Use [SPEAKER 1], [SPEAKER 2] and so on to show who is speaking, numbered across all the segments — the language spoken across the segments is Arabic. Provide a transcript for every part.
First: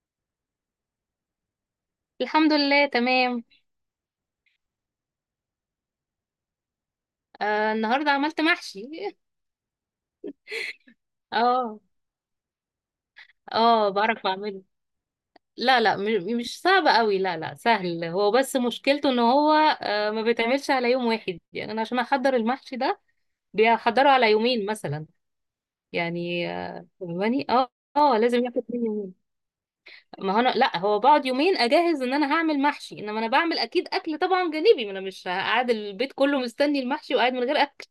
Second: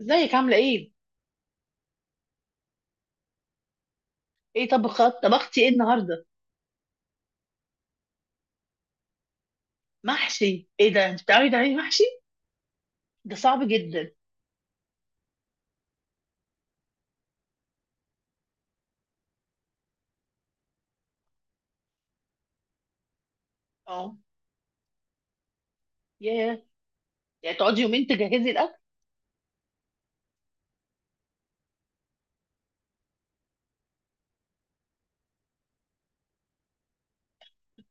[SPEAKER 1] ازيك عاملة ايه؟
[SPEAKER 2] الحمد لله، تمام.
[SPEAKER 1] ايه طبخات طبختي ايه النهاردة؟
[SPEAKER 2] النهارده عملت محشي.
[SPEAKER 1] محشي ايه ده؟ انت بتعرفي تعملي
[SPEAKER 2] اه.
[SPEAKER 1] محشي؟ ده صعب
[SPEAKER 2] اه،
[SPEAKER 1] جدا.
[SPEAKER 2] بعرف اعمله. لا، لا، مش صعب قوي، لا لا، سهل، هو بس مشكلته ان هو ما بيتعملش على يوم واحد. يعني انا عشان احضر المحشي ده بيحضره
[SPEAKER 1] اه.
[SPEAKER 2] على يومين مثلا. يعني
[SPEAKER 1] ياه.
[SPEAKER 2] فاهماني،
[SPEAKER 1] يعني
[SPEAKER 2] اه.
[SPEAKER 1] تقعدي يومين
[SPEAKER 2] اه لازم
[SPEAKER 1] تجهزي
[SPEAKER 2] ياخد
[SPEAKER 1] الأكل؟
[SPEAKER 2] مني يومين. ما هو انا، لا، هو بقعد يومين اجهز ان انا هعمل محشي، انما انا بعمل اكيد اكل طبعا جانبي، ما انا مش قاعد البيت كله مستني المحشي وقاعد من غير اكل.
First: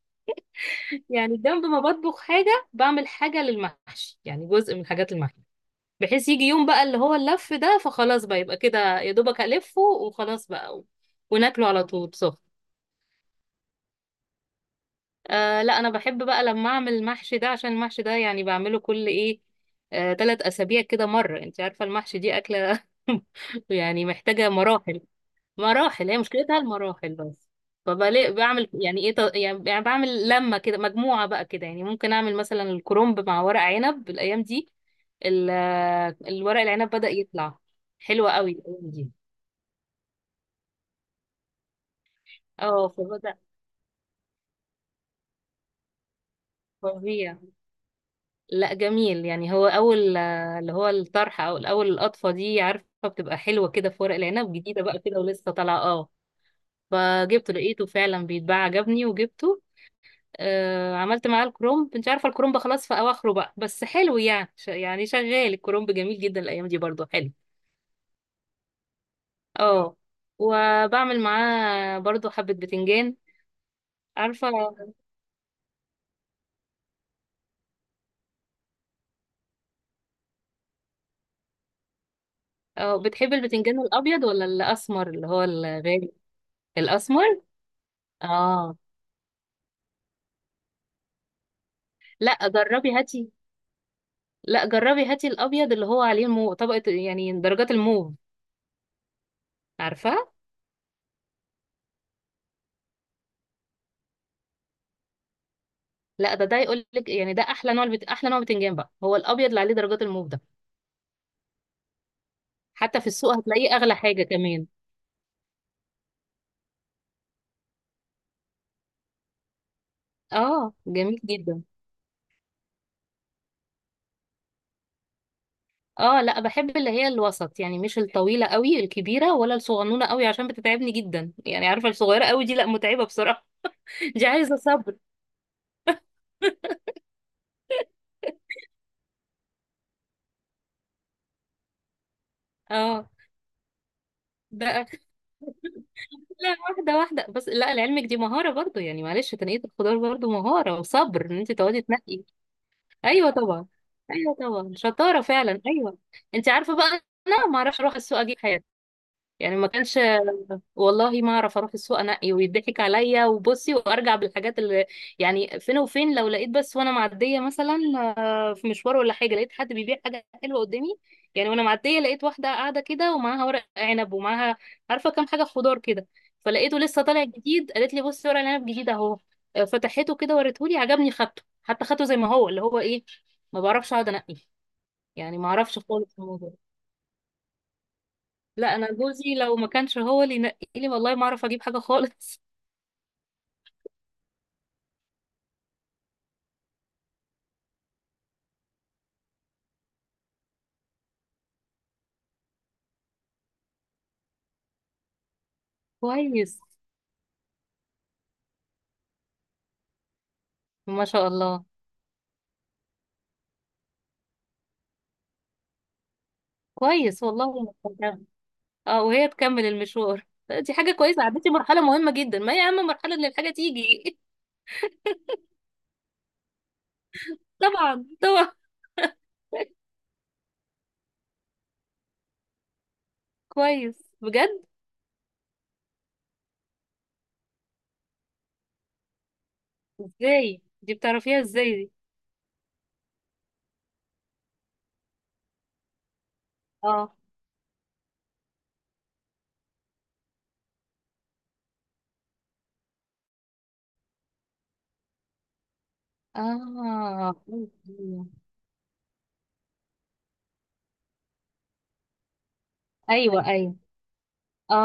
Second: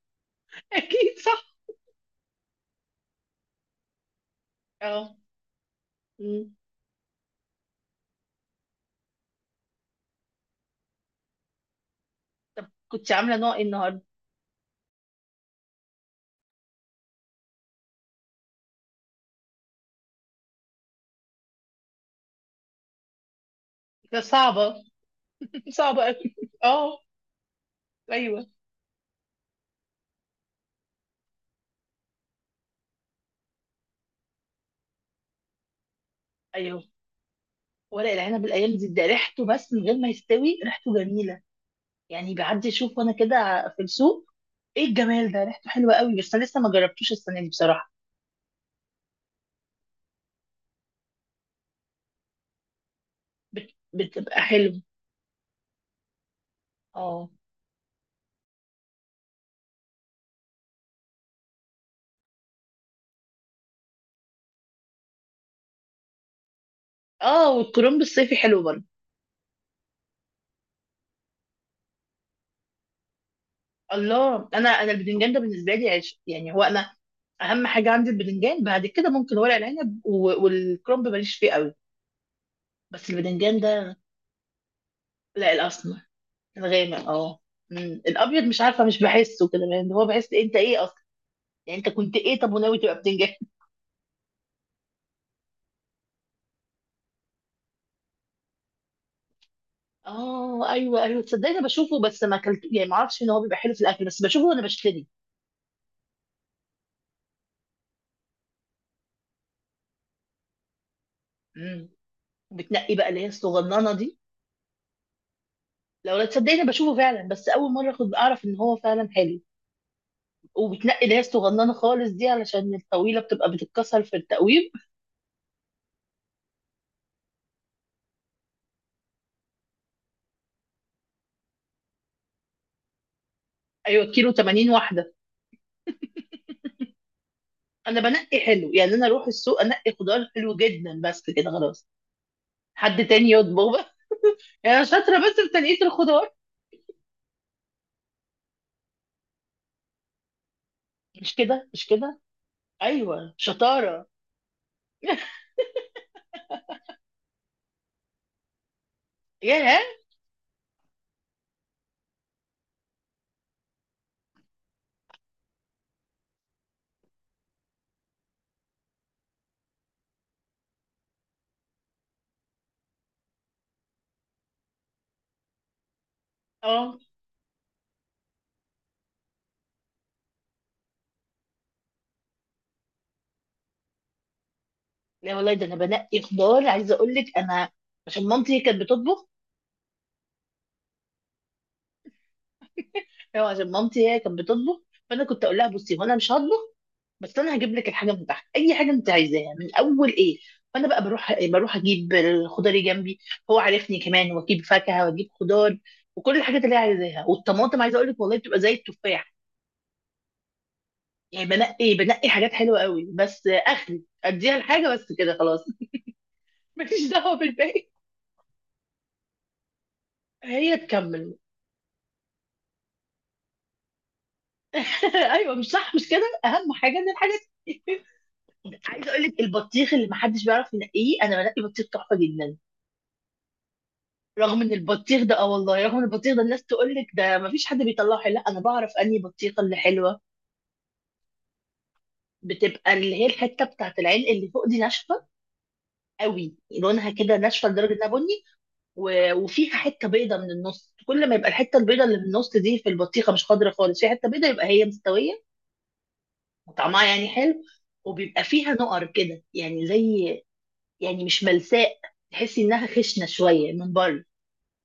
[SPEAKER 1] أكيد
[SPEAKER 2] يعني
[SPEAKER 1] صح.
[SPEAKER 2] جنب ما بطبخ حاجة بعمل حاجة للمحشي، يعني جزء من حاجات
[SPEAKER 1] اه.
[SPEAKER 2] المحشي، بحيث يجي
[SPEAKER 1] مم.
[SPEAKER 2] يوم بقى اللي هو اللف ده، فخلاص بقى يبقى كده يا دوبك ألفه وخلاص بقى وناكله على طول سخن.
[SPEAKER 1] طب كنت عاملة نوع ايه النهاردة؟
[SPEAKER 2] لا، أنا بحب بقى لما أعمل المحشي ده، عشان المحشي ده يعني بعمله كل إيه، 3 أسابيع كده مرة. أنت عارفة المحشي دي أكلة، يعني
[SPEAKER 1] ده
[SPEAKER 2] محتاجة
[SPEAKER 1] صعبة.
[SPEAKER 2] مراحل.
[SPEAKER 1] صعبة
[SPEAKER 2] مراحل، هي
[SPEAKER 1] أوي.
[SPEAKER 2] مشكلتها
[SPEAKER 1] اه.
[SPEAKER 2] المراحل بس. فبلاقي
[SPEAKER 1] ايوه،
[SPEAKER 2] بعمل يعني ايه، يعني بعمل لمة كده، مجموعة بقى كده، يعني ممكن اعمل مثلا الكرنب مع ورق عنب الايام دي. ال- الورق
[SPEAKER 1] ايوه،
[SPEAKER 2] العنب بدأ يطلع.
[SPEAKER 1] ورق
[SPEAKER 2] حلوة
[SPEAKER 1] العنب
[SPEAKER 2] قوي
[SPEAKER 1] الأيام دي
[SPEAKER 2] الايام
[SPEAKER 1] ده
[SPEAKER 2] دي،
[SPEAKER 1] ريحته بس من غير ما يستوي ريحته جميلة. يعني بعدي
[SPEAKER 2] اه
[SPEAKER 1] اشوف وانا كده
[SPEAKER 2] فبدأ.
[SPEAKER 1] في السوق. ايه الجمال ده، ريحته حلوة قوي بس انا لسه ما جربتوش
[SPEAKER 2] فظيع.
[SPEAKER 1] السنة دي بصراحة.
[SPEAKER 2] لا جميل، يعني هو اول، اللي هو الطرحة او الاول، القطفة دي عارفة بتبقى حلوة كده في ورق
[SPEAKER 1] بتبقى
[SPEAKER 2] العنب
[SPEAKER 1] حلو.
[SPEAKER 2] جديدة بقى كده ولسه طالعة، اه.
[SPEAKER 1] اه.
[SPEAKER 2] فجبته لقيته فعلا بيتباع، عجبني وجبته. عملت معاه الكرومب، مش عارفة الكرومب خلاص في أواخره بقى، بس حلو، يعني شغال الكرومب، جميل جدا الأيام دي برضو، حلو.
[SPEAKER 1] اه، والكرنب الصيفي حلو برضه.
[SPEAKER 2] اه، وبعمل معاه برضو حبة بتنجان.
[SPEAKER 1] الله،
[SPEAKER 2] عارفة.
[SPEAKER 1] انا البتنجان ده بالنسبه لي عيش، يعني هو انا اهم حاجه عندي البتنجان، بعد كده ممكن ورق العنب والكرنب ماليش فيه قوي.
[SPEAKER 2] اه،
[SPEAKER 1] بس
[SPEAKER 2] بتحب
[SPEAKER 1] البتنجان
[SPEAKER 2] البتنجان
[SPEAKER 1] ده،
[SPEAKER 2] الأبيض ولا الأسمر اللي هو
[SPEAKER 1] لا الاسمر،
[SPEAKER 2] الغالي؟
[SPEAKER 1] الغامق،
[SPEAKER 2] الأسمر.
[SPEAKER 1] اه. مم. الابيض مش
[SPEAKER 2] اه،
[SPEAKER 1] عارفه، مش بحسه كده، يعني هو بحس إيه، انت ايه اصلا؟ يعني انت كنت
[SPEAKER 2] لا
[SPEAKER 1] ايه طب وناوي
[SPEAKER 2] جربي
[SPEAKER 1] تبقى
[SPEAKER 2] هاتي
[SPEAKER 1] بتنجان؟
[SPEAKER 2] لا جربي هاتي الأبيض اللي هو عليه المو طبقة، يعني درجات الموف. عارفاه.
[SPEAKER 1] اه، ايوه، ايوه، تصدقني انا بشوفه بس ما اكلت، يعني ما اعرفش ان هو بيبقى حلو في الاكل، بس بشوفه وانا بشتري.
[SPEAKER 2] لا، ده يقول لك يعني ده أحلى نوع أحلى نوع بتنجان بقى هو الأبيض اللي عليه درجات الموف ده.
[SPEAKER 1] امم. بتنقي
[SPEAKER 2] حتى في
[SPEAKER 1] بقى اللي هي
[SPEAKER 2] السوق هتلاقيه
[SPEAKER 1] الصغننه
[SPEAKER 2] أغلى
[SPEAKER 1] دي.
[SPEAKER 2] حاجة كمان.
[SPEAKER 1] لو لا، تصدقني بشوفه فعلا، بس اول مره اخد اعرف ان هو فعلا حلو.
[SPEAKER 2] اه
[SPEAKER 1] وبتنقي اللي هي
[SPEAKER 2] جميل جدا.
[SPEAKER 1] الصغننه خالص دي، علشان الطويله بتبقى بتتكسر في التقويم.
[SPEAKER 2] اه، لا بحب اللي هي الوسط، يعني مش الطويلة قوي الكبيرة ولا الصغنونة قوي، عشان بتتعبني جدا. يعني عارفة الصغيرة قوي دي، لا، متعبة بصراحة.
[SPEAKER 1] ايوه،
[SPEAKER 2] دي
[SPEAKER 1] كيلو
[SPEAKER 2] عايزة
[SPEAKER 1] 80
[SPEAKER 2] صبر.
[SPEAKER 1] واحده. انا بنقي حلو، يعني انا اروح السوق انقي خضار حلو جدا بس كده خلاص. حد
[SPEAKER 2] اه.
[SPEAKER 1] تاني يطبخ بقى. يعني أنا
[SPEAKER 2] ده.
[SPEAKER 1] شاطره بس في تنقيه الخضار،
[SPEAKER 2] لا واحدة واحدة بس، لا، لعلمك دي مهارة برضو، يعني معلش، تنقية الخضار برضو مهارة، وصبر
[SPEAKER 1] مش
[SPEAKER 2] ان انت
[SPEAKER 1] كده،
[SPEAKER 2] تقعدي
[SPEAKER 1] مش كده.
[SPEAKER 2] تنقي. ايوه
[SPEAKER 1] ايوه،
[SPEAKER 2] طبعا.
[SPEAKER 1] شطاره.
[SPEAKER 2] ايوه طبعا، شطارة فعلا، ايوه. انت عارفة بقى، انا ما اعرفش اروح السوق اجيب حاجة. يعني ما
[SPEAKER 1] ياه.
[SPEAKER 2] كانش. والله ما اعرف اروح السوق انقي، ويضحك عليا وبصي وارجع بالحاجات اللي، يعني فين وفين. لو لقيت بس وانا معديه مثلا، في مشوار ولا حاجه، لقيت حد بيبيع حاجه حلوه قدامي، يعني وانا معديه لقيت واحده قاعده كده ومعاها ورق عنب ومعاها، عارفه، كام حاجه خضار كده. فلقيته
[SPEAKER 1] اه.
[SPEAKER 2] لسه طالع جديد، قالت لي بصي ورق العنب جديد اهو. فتحته كده وريته لي، عجبني خدته، حتى خدته زي ما هو، اللي هو ايه. ما بعرفش اقعد انقي،
[SPEAKER 1] لا
[SPEAKER 2] يعني ما
[SPEAKER 1] والله، ده انا
[SPEAKER 2] اعرفش خالص
[SPEAKER 1] بنقي
[SPEAKER 2] الموضوع.
[SPEAKER 1] خضار عايزه اقول لك، انا عشان مامتي هي
[SPEAKER 2] لا
[SPEAKER 1] كانت
[SPEAKER 2] انا
[SPEAKER 1] بتطبخ.
[SPEAKER 2] جوزي لو ما كانش هو اللي ينقي لي، والله ما اعرف اجيب حاجه خالص.
[SPEAKER 1] أيوة، عشان مامتي هي كانت بتطبخ، فانا كنت اقول لها بصي، هو انا مش هطبخ بس انا هجيب لك الحاجه من تحت، اي حاجه انت عايزاها من اول ايه. فانا بقى بروح اجيب الخضار اللي جنبي، هو عارفني كمان، واجيب فاكهه واجيب خضار. وكل
[SPEAKER 2] كويس.
[SPEAKER 1] الحاجات اللي هي عايزاها، والطماطم عايزه اقول لك والله بتبقى زي التفاح.
[SPEAKER 2] ما شاء
[SPEAKER 1] يعني
[SPEAKER 2] الله.
[SPEAKER 1] بنقي حاجات حلوه قوي، بس اخري اديها الحاجه بس كده خلاص. مفيش
[SPEAKER 2] كويس
[SPEAKER 1] دعوه
[SPEAKER 2] والله،
[SPEAKER 1] بالباقي.
[SPEAKER 2] مقدرة. اه، وهي تكمل المشوار. لا، دي
[SPEAKER 1] هي
[SPEAKER 2] حاجه كويسه،
[SPEAKER 1] تكمل.
[SPEAKER 2] عديتي مرحله مهمه جدا، ما هي اهم مرحله ان الحاجه تيجي.
[SPEAKER 1] ايوه، مش صح، مش كده، اهم حاجه ان الحاجات.
[SPEAKER 2] طبعا طبعا.
[SPEAKER 1] عايزه اقول لك البطيخ اللي محدش بيعرف ينقيه، انا بنقي بطيخ تحفه جدا.
[SPEAKER 2] كويس
[SPEAKER 1] رغم
[SPEAKER 2] بجد.
[SPEAKER 1] ان البطيخ ده، اه والله، رغم ان البطيخ ده الناس تقول لك ده ما فيش حد بيطلعه حلو، لا انا بعرف انهي بطيخه اللي حلوه.
[SPEAKER 2] ازاي دي بتعرفيها؟ ازاي دي؟
[SPEAKER 1] بتبقى اللي هي الحته بتاعت العلق اللي فوق دي ناشفه قوي، لونها
[SPEAKER 2] اه.
[SPEAKER 1] كده ناشفه لدرجه انها بني. وفيها حته بيضه من النص، كل ما يبقى الحته البيضه اللي من النص دي في البطيخه، مش خضره خالص، في حته بيضه، يبقى هي مستويه وطعمها يعني
[SPEAKER 2] اه
[SPEAKER 1] حلو. وبيبقى فيها نقر كده، يعني زي، يعني مش ملساء، تحسي انها خشنه
[SPEAKER 2] ايوه
[SPEAKER 1] شويه
[SPEAKER 2] ايوه.
[SPEAKER 1] من بره.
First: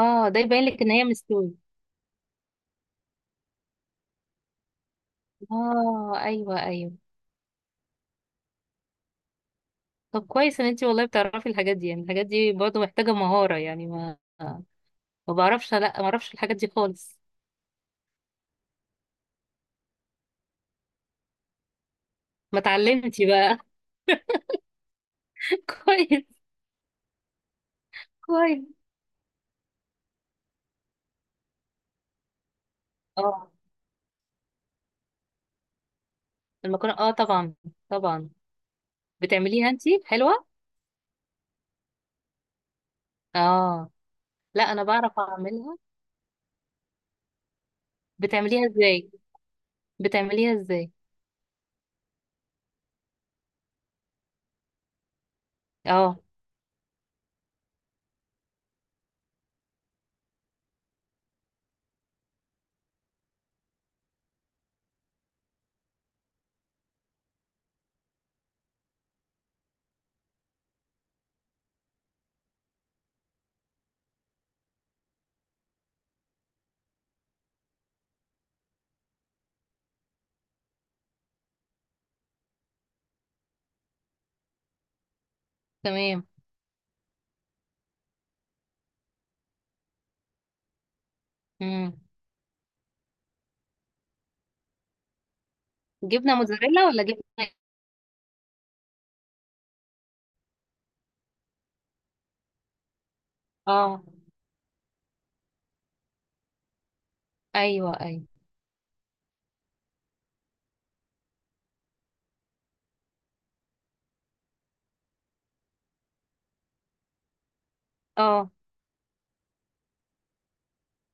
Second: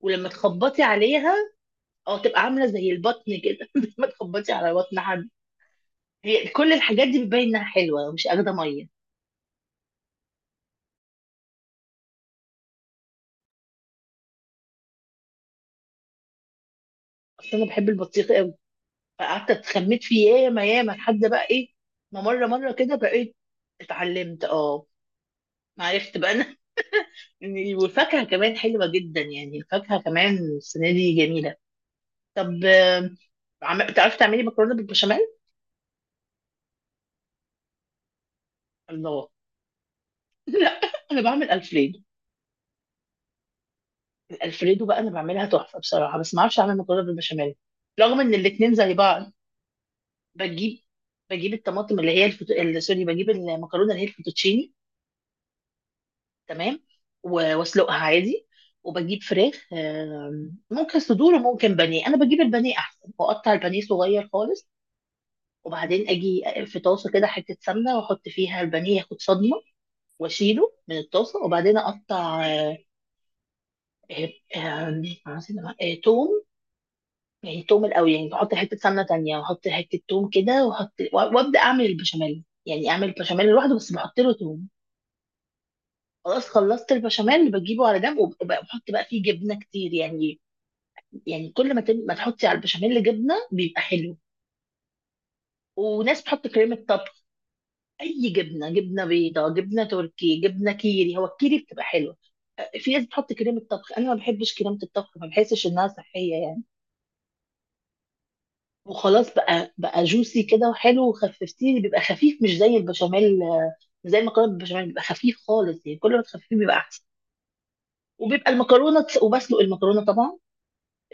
[SPEAKER 1] ولما
[SPEAKER 2] ده يبين
[SPEAKER 1] تخبطي
[SPEAKER 2] لك ان هي
[SPEAKER 1] عليها،
[SPEAKER 2] مستوي.
[SPEAKER 1] او تبقى عامله زي البطن كده ما تخبطي على بطن حد.
[SPEAKER 2] اه
[SPEAKER 1] هي
[SPEAKER 2] ايوه
[SPEAKER 1] كل
[SPEAKER 2] ايوه.
[SPEAKER 1] الحاجات دي بتبين انها حلوه ومش اخده ميه.
[SPEAKER 2] طب كويس ان انتي والله بتعرفي الحاجات دي، يعني الحاجات دي برضه محتاجه مهاره، يعني ما، ما بعرفش، لا، ما بعرفش الحاجات دي خالص.
[SPEAKER 1] اصل انا بحب البطيخ قوي، فقعدت اتخمت فيه ياما ياما لحد بقى ايه، ما مره
[SPEAKER 2] ما
[SPEAKER 1] مره كده
[SPEAKER 2] اتعلمتي
[SPEAKER 1] بقيت
[SPEAKER 2] بقى.
[SPEAKER 1] اتعلمت. اه، عرفت
[SPEAKER 2] كويس.
[SPEAKER 1] بقى انا. والفاكهه كمان
[SPEAKER 2] كويس.
[SPEAKER 1] حلوه جدا، يعني الفاكهه كمان السنه دي جميله. طب،
[SPEAKER 2] اه.
[SPEAKER 1] بتعرفي تعملي مكرونه بالبشاميل؟
[SPEAKER 2] المكرونه اه طبعا، طبعا.
[SPEAKER 1] الله.
[SPEAKER 2] بتعمليها انتي حلوه.
[SPEAKER 1] لا، انا بعمل الفريدو.
[SPEAKER 2] اه، لا انا
[SPEAKER 1] الالفريدو بقى انا
[SPEAKER 2] بعرف
[SPEAKER 1] بعملها
[SPEAKER 2] اعملها.
[SPEAKER 1] تحفه بصراحه، بس ما اعرفش اعمل مكرونه بالبشاميل، رغم ان
[SPEAKER 2] بتعمليها
[SPEAKER 1] الاتنين زي
[SPEAKER 2] ازاي
[SPEAKER 1] بعض.
[SPEAKER 2] بتعمليها
[SPEAKER 1] بجيب
[SPEAKER 2] ازاي؟
[SPEAKER 1] بجيب الطماطم اللي هي سوري، بجيب المكرونه اللي هي الفوتوتشيني.
[SPEAKER 2] اه.
[SPEAKER 1] تمام. واسلقها عادي، وبجيب فراخ، ممكن صدور وممكن بانيه، انا بجيب البانيه احسن، واقطع البانيه صغير خالص. وبعدين اجي في طاسه كده حته سمنه، واحط فيها البانيه ياخد صدمه، واشيله من الطاسه، وبعدين اقطع، آه، آه، آم، عايزين أقول- آه، توم. يعني توم الاول، يعني بحط حته سمنه تانية، واحط حته توم كده، واحط وابدا اعمل البشاميل، يعني اعمل البشاميل لوحده بس بحط له توم.
[SPEAKER 2] تمام.
[SPEAKER 1] خلاص خلصت البشاميل، بجيبه على جنب، وبقى بحط بقى فيه جبنه كتير، يعني، يعني كل ما
[SPEAKER 2] امم
[SPEAKER 1] تن... ما تحطي على البشاميل جبنه بيبقى حلو. وناس
[SPEAKER 2] جبنه
[SPEAKER 1] بتحط كريمه
[SPEAKER 2] موتزاريلا ولا جبنه
[SPEAKER 1] طبخ.
[SPEAKER 2] ايه؟
[SPEAKER 1] اي جبنه، جبنه بيضاء، جبنه تركي، جبنه كيري، هو الكيري بتبقى حلوه. في ناس بتحط كريمه طبخ،
[SPEAKER 2] اه
[SPEAKER 1] انا ما بحبش كريمه الطبخ، ما بحسش انها صحيه يعني.
[SPEAKER 2] ايوه ايوه.
[SPEAKER 1] وخلاص بقى جوسي كده وحلو، وخففتيه بيبقى خفيف مش زي البشاميل، زي المكرونه بالبشاميل بيبقى خفيف خالص، يعني كل ما تخففيه بيبقى احسن. وبيبقى
[SPEAKER 2] اه
[SPEAKER 1] المكرونه وبسلق المكرونه طبعا،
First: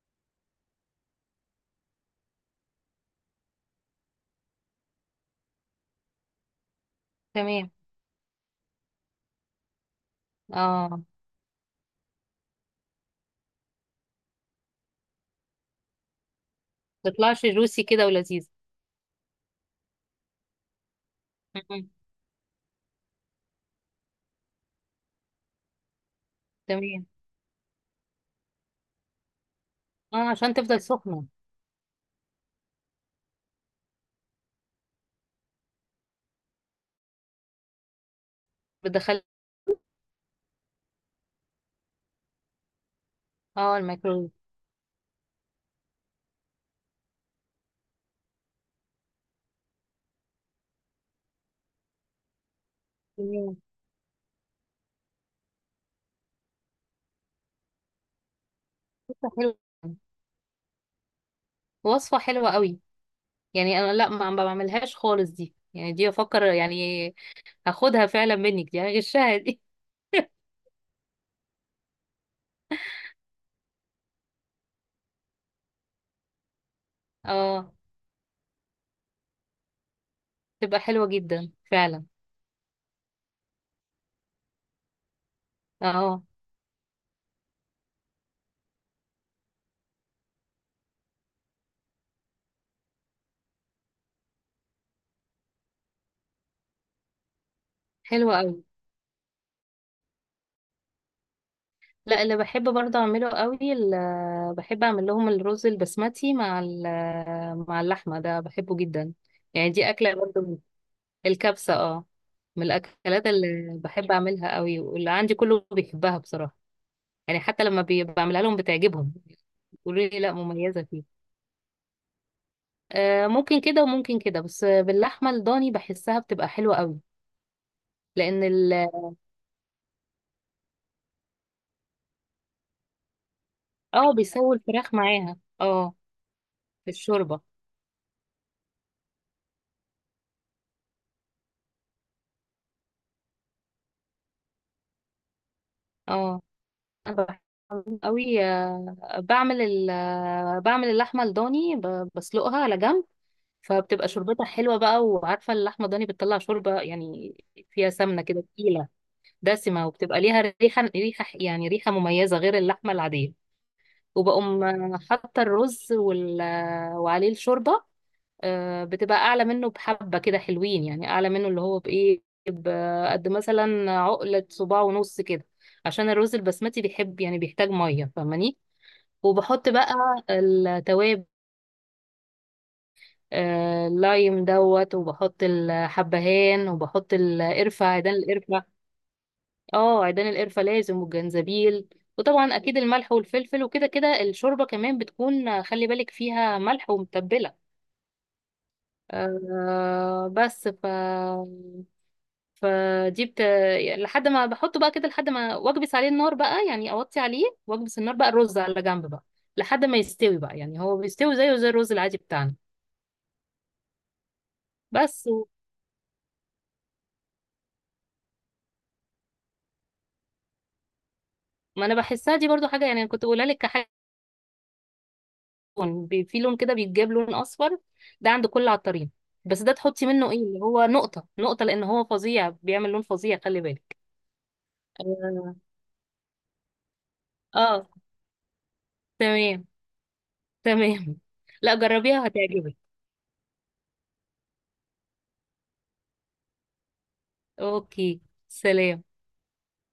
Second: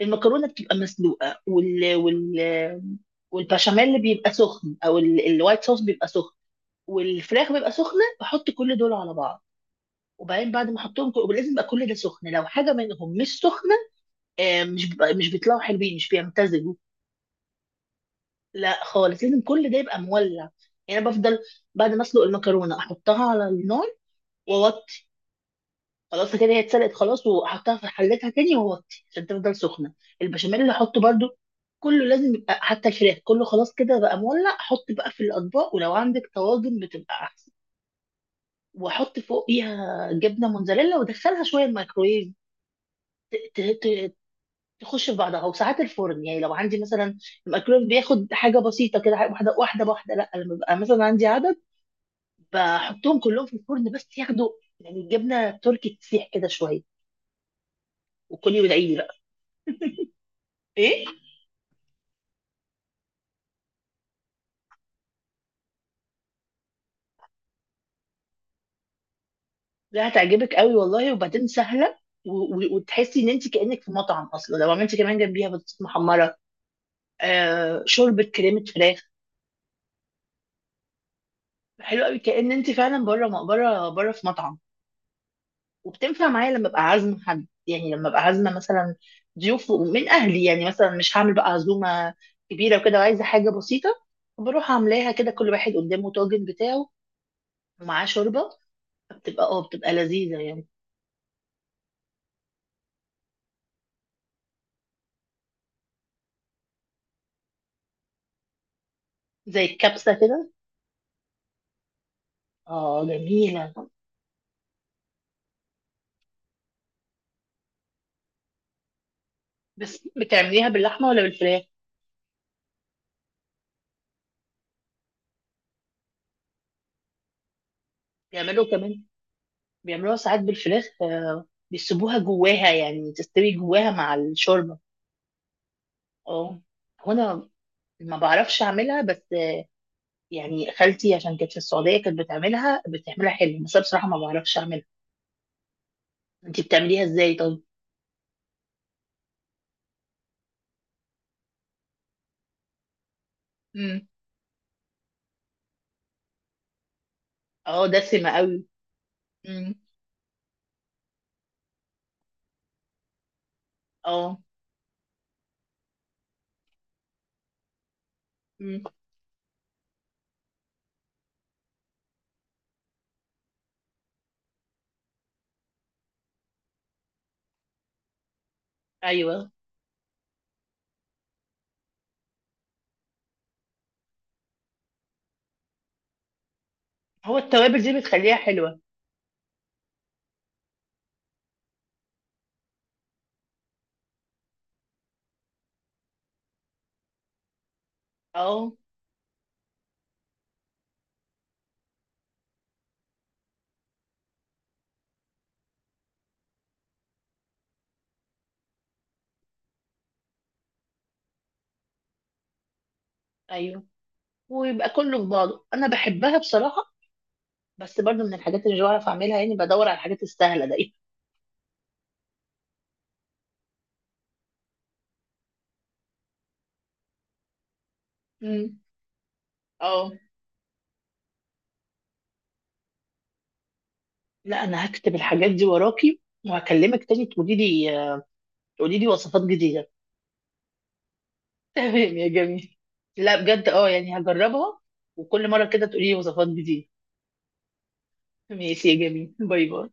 [SPEAKER 1] المكرونه بتبقى مسلوقه، والبشاميل اللي بيبقى سخن، او الوايت صوص بيبقى سخن، والفراخ
[SPEAKER 2] تمام.
[SPEAKER 1] بيبقى سخنه، بحط كل دول على بعض. وبعدين بعد ما
[SPEAKER 2] اه،
[SPEAKER 1] احطهم لازم يبقى كل ده سخن، لو حاجه منهم مش سخنه، مش بيطلعوا حلوين، مش بيمتزجوا.
[SPEAKER 2] تطلعش جوسي كده ولذيذ.
[SPEAKER 1] لا خالص، لازم كل ده يبقى مولع، يعني أنا بفضل
[SPEAKER 2] مم.
[SPEAKER 1] بعد ما اسلق المكرونه احطها على النار، خلاص كده هي اتسلقت
[SPEAKER 2] تمام.
[SPEAKER 1] خلاص، وحطها في حلتها تاني ووطي عشان تفضل سخنه.
[SPEAKER 2] اه عشان
[SPEAKER 1] البشاميل اللي
[SPEAKER 2] تفضل
[SPEAKER 1] احطه
[SPEAKER 2] سخنه.
[SPEAKER 1] برده، كله لازم يبقى، حتى الفراخ، كله خلاص كده بقى مولع. حط بقى في الاطباق، ولو عندك طواجن بتبقى احسن، واحط
[SPEAKER 2] بتدخل.
[SPEAKER 1] فوقيها جبنه موتزاريلا، وادخلها شويه الميكرويف، ت-
[SPEAKER 2] اه،
[SPEAKER 1] ت- ت-
[SPEAKER 2] الميكرويف.
[SPEAKER 1] تخش في بعضها. وساعات الفرن، يعني لو عندي مثلا، الميكرويف بياخد حاجه بسيطه كده، حاجة واحده واحده واحده، لا لما بيبقى مثلا عندي عدد بحطهم كلهم في
[SPEAKER 2] تمام.
[SPEAKER 1] الفرن بس ياخدوا، يعني الجبنه التركي تسيح كده شويه. وكلي وادعي لي بقى.
[SPEAKER 2] وصفه حلوه.
[SPEAKER 1] ايه؟
[SPEAKER 2] وصفه حلوه قوي. يعني انا، لا، ما بعملهاش خالص دي، يعني دي افكر، يعني هاخدها فعلا منك دي، يعني غشها دي.
[SPEAKER 1] لا هتعجبك قوي والله، وبعدين سهله، وتحسي ان انت كانك في مطعم اصلا، لو عملتي كمان جنبيها بطاطس محمره،
[SPEAKER 2] اه.
[SPEAKER 1] شوربه كريمه فراخ،
[SPEAKER 2] تبقى حلوة جدا
[SPEAKER 1] حلو
[SPEAKER 2] فعلا.
[SPEAKER 1] قوي، كأن انت فعلا بره بره بره في مطعم.
[SPEAKER 2] اه.
[SPEAKER 1] وبتنفع معايا لما ابقى عازمه حد، يعني لما ابقى عازمه مثلا ضيوف من اهلي، يعني مثلا مش هعمل بقى عزومه كبيره وكده، وعايزه حاجه بسيطه، بروح عاملاها كده، كل واحد قدامه طاجن بتاعه ومعاه
[SPEAKER 2] حلوة
[SPEAKER 1] شوربه.
[SPEAKER 2] قوي.
[SPEAKER 1] بتبقى لذيذه يعني.
[SPEAKER 2] لا، اللي بحب برضه اعمله قوي اللي بحب اعمل لهم الرز البسمتي مع اللحمة ده، بحبه جدا.
[SPEAKER 1] زي
[SPEAKER 2] يعني دي
[SPEAKER 1] الكبسه
[SPEAKER 2] اكلة برضه
[SPEAKER 1] كده.
[SPEAKER 2] الكبسة اه، من
[SPEAKER 1] اه
[SPEAKER 2] الاكلات اللي
[SPEAKER 1] جميله.
[SPEAKER 2] بحب اعملها قوي، واللي عندي كله بيحبها بصراحة. يعني حتى لما بعملها لهم بتعجبهم، يقولوا
[SPEAKER 1] بس
[SPEAKER 2] لي لا،
[SPEAKER 1] بتعمليها
[SPEAKER 2] مميزة فيه.
[SPEAKER 1] باللحمه ولا بالفراخ؟
[SPEAKER 2] ممكن كده وممكن كده، بس باللحمة الضاني بحسها بتبقى حلوة قوي. لأن
[SPEAKER 1] بيعملوا
[SPEAKER 2] ال،
[SPEAKER 1] كمان، بيعملوها ساعات بالفراخ، بيسيبوها جواها يعني تستوي جواها
[SPEAKER 2] اه
[SPEAKER 1] مع
[SPEAKER 2] بيسووا
[SPEAKER 1] الشوربه.
[SPEAKER 2] الفراخ معاها، اه.
[SPEAKER 1] اه،
[SPEAKER 2] في الشوربة.
[SPEAKER 1] وانا ما بعرفش اعملها بس، يعني خالتي عشان كانت في السعوديه كانت بتعملها حلو، بس أنا بصراحه ما بعرفش اعملها.
[SPEAKER 2] اه.
[SPEAKER 1] انتي بتعمليها
[SPEAKER 2] أنا
[SPEAKER 1] ازاي طيب؟
[SPEAKER 2] بحبهم قوي، بعمل ال آه، بعمل اللحمة الضاني، بسلقها على جنب، فبتبقى
[SPEAKER 1] امم.
[SPEAKER 2] شوربتها حلوة بقى، وعارفة اللحمة الضاني بتطلع شوربة يعني،
[SPEAKER 1] اه،
[SPEAKER 2] فيها سمنة
[SPEAKER 1] دسمه
[SPEAKER 2] كده
[SPEAKER 1] قوي.
[SPEAKER 2] تقيلة،
[SPEAKER 1] امم.
[SPEAKER 2] دسمة، وبتبقى ليها ريحة، ريحة يعني، ريحة مميزة غير اللحمة العادية.
[SPEAKER 1] اه.
[SPEAKER 2] وبقوم حاطة الرز وال... آه، وعليه الشوربة،
[SPEAKER 1] امم.
[SPEAKER 2] بتبقى اعلى منه، بحبه كده حلوين، يعني اعلى منه اللي هو بايه، بقد مثلا عقله صباع ونص كده، عشان الرز البسمتي بيحب يعني بيحتاج ميه، فاهماني.
[SPEAKER 1] ايوه.
[SPEAKER 2] وبحط بقى التوابل، اللايم دوت، وبحط الحبهان، وبحط
[SPEAKER 1] هو التوابل
[SPEAKER 2] القرفه،
[SPEAKER 1] دي
[SPEAKER 2] عيدان
[SPEAKER 1] بتخليها
[SPEAKER 2] القرفه.
[SPEAKER 1] حلوه؟
[SPEAKER 2] اه، عيدان القرفه لازم، والجنزبيل، وطبعا اكيد الملح والفلفل، وكده كده. الشوربه كمان بتكون خلي بالك فيها ملح ومتبله.
[SPEAKER 1] اه.
[SPEAKER 2] بس ف، فدي لحد ما بحطه بقى كده، لحد ما واكبس عليه النار بقى، يعني اوطي عليه واكبس النار بقى، الرز على جنب بقى لحد ما يستوي بقى، يعني هو بيستوي زيه زي الرز العادي بتاعنا.
[SPEAKER 1] ايوه. ويبقى كله
[SPEAKER 2] بس
[SPEAKER 1] في
[SPEAKER 2] و،
[SPEAKER 1] بعضه، انا بحبها بصراحه، بس برضو من الحاجات اللي مش بعرف اعملها، يعني بدور على الحاجات السهله دايما.
[SPEAKER 2] ما انا بحسها دي برضو حاجه، يعني كنت بقولها لك كحاجه، لون، في لون كده بيتجاب، لون اصفر، ده عند كل
[SPEAKER 1] امم.
[SPEAKER 2] عطارين، بس ده تحطي
[SPEAKER 1] اه،
[SPEAKER 2] منه ايه، اللي هو نقطه نقطه، لان هو فظيع، بيعمل لون فظيع، خلي بالك.
[SPEAKER 1] لا انا هكتب الحاجات
[SPEAKER 2] اه.
[SPEAKER 1] دي وراكي، وهكلمك تاني تقولي
[SPEAKER 2] آه،
[SPEAKER 1] لي، تقولي لي وصفات
[SPEAKER 2] تمام،
[SPEAKER 1] جديده.
[SPEAKER 2] تمام. لا
[SPEAKER 1] تمام
[SPEAKER 2] جربيها
[SPEAKER 1] يا جميل.
[SPEAKER 2] هتعجبك.
[SPEAKER 1] لا بجد اه، يعني هجربها، وكل مره كده تقولي لي وصفات جديده.
[SPEAKER 2] اوكي.
[SPEAKER 1] ماشي يا
[SPEAKER 2] سلام.
[SPEAKER 1] جميل، باي باي.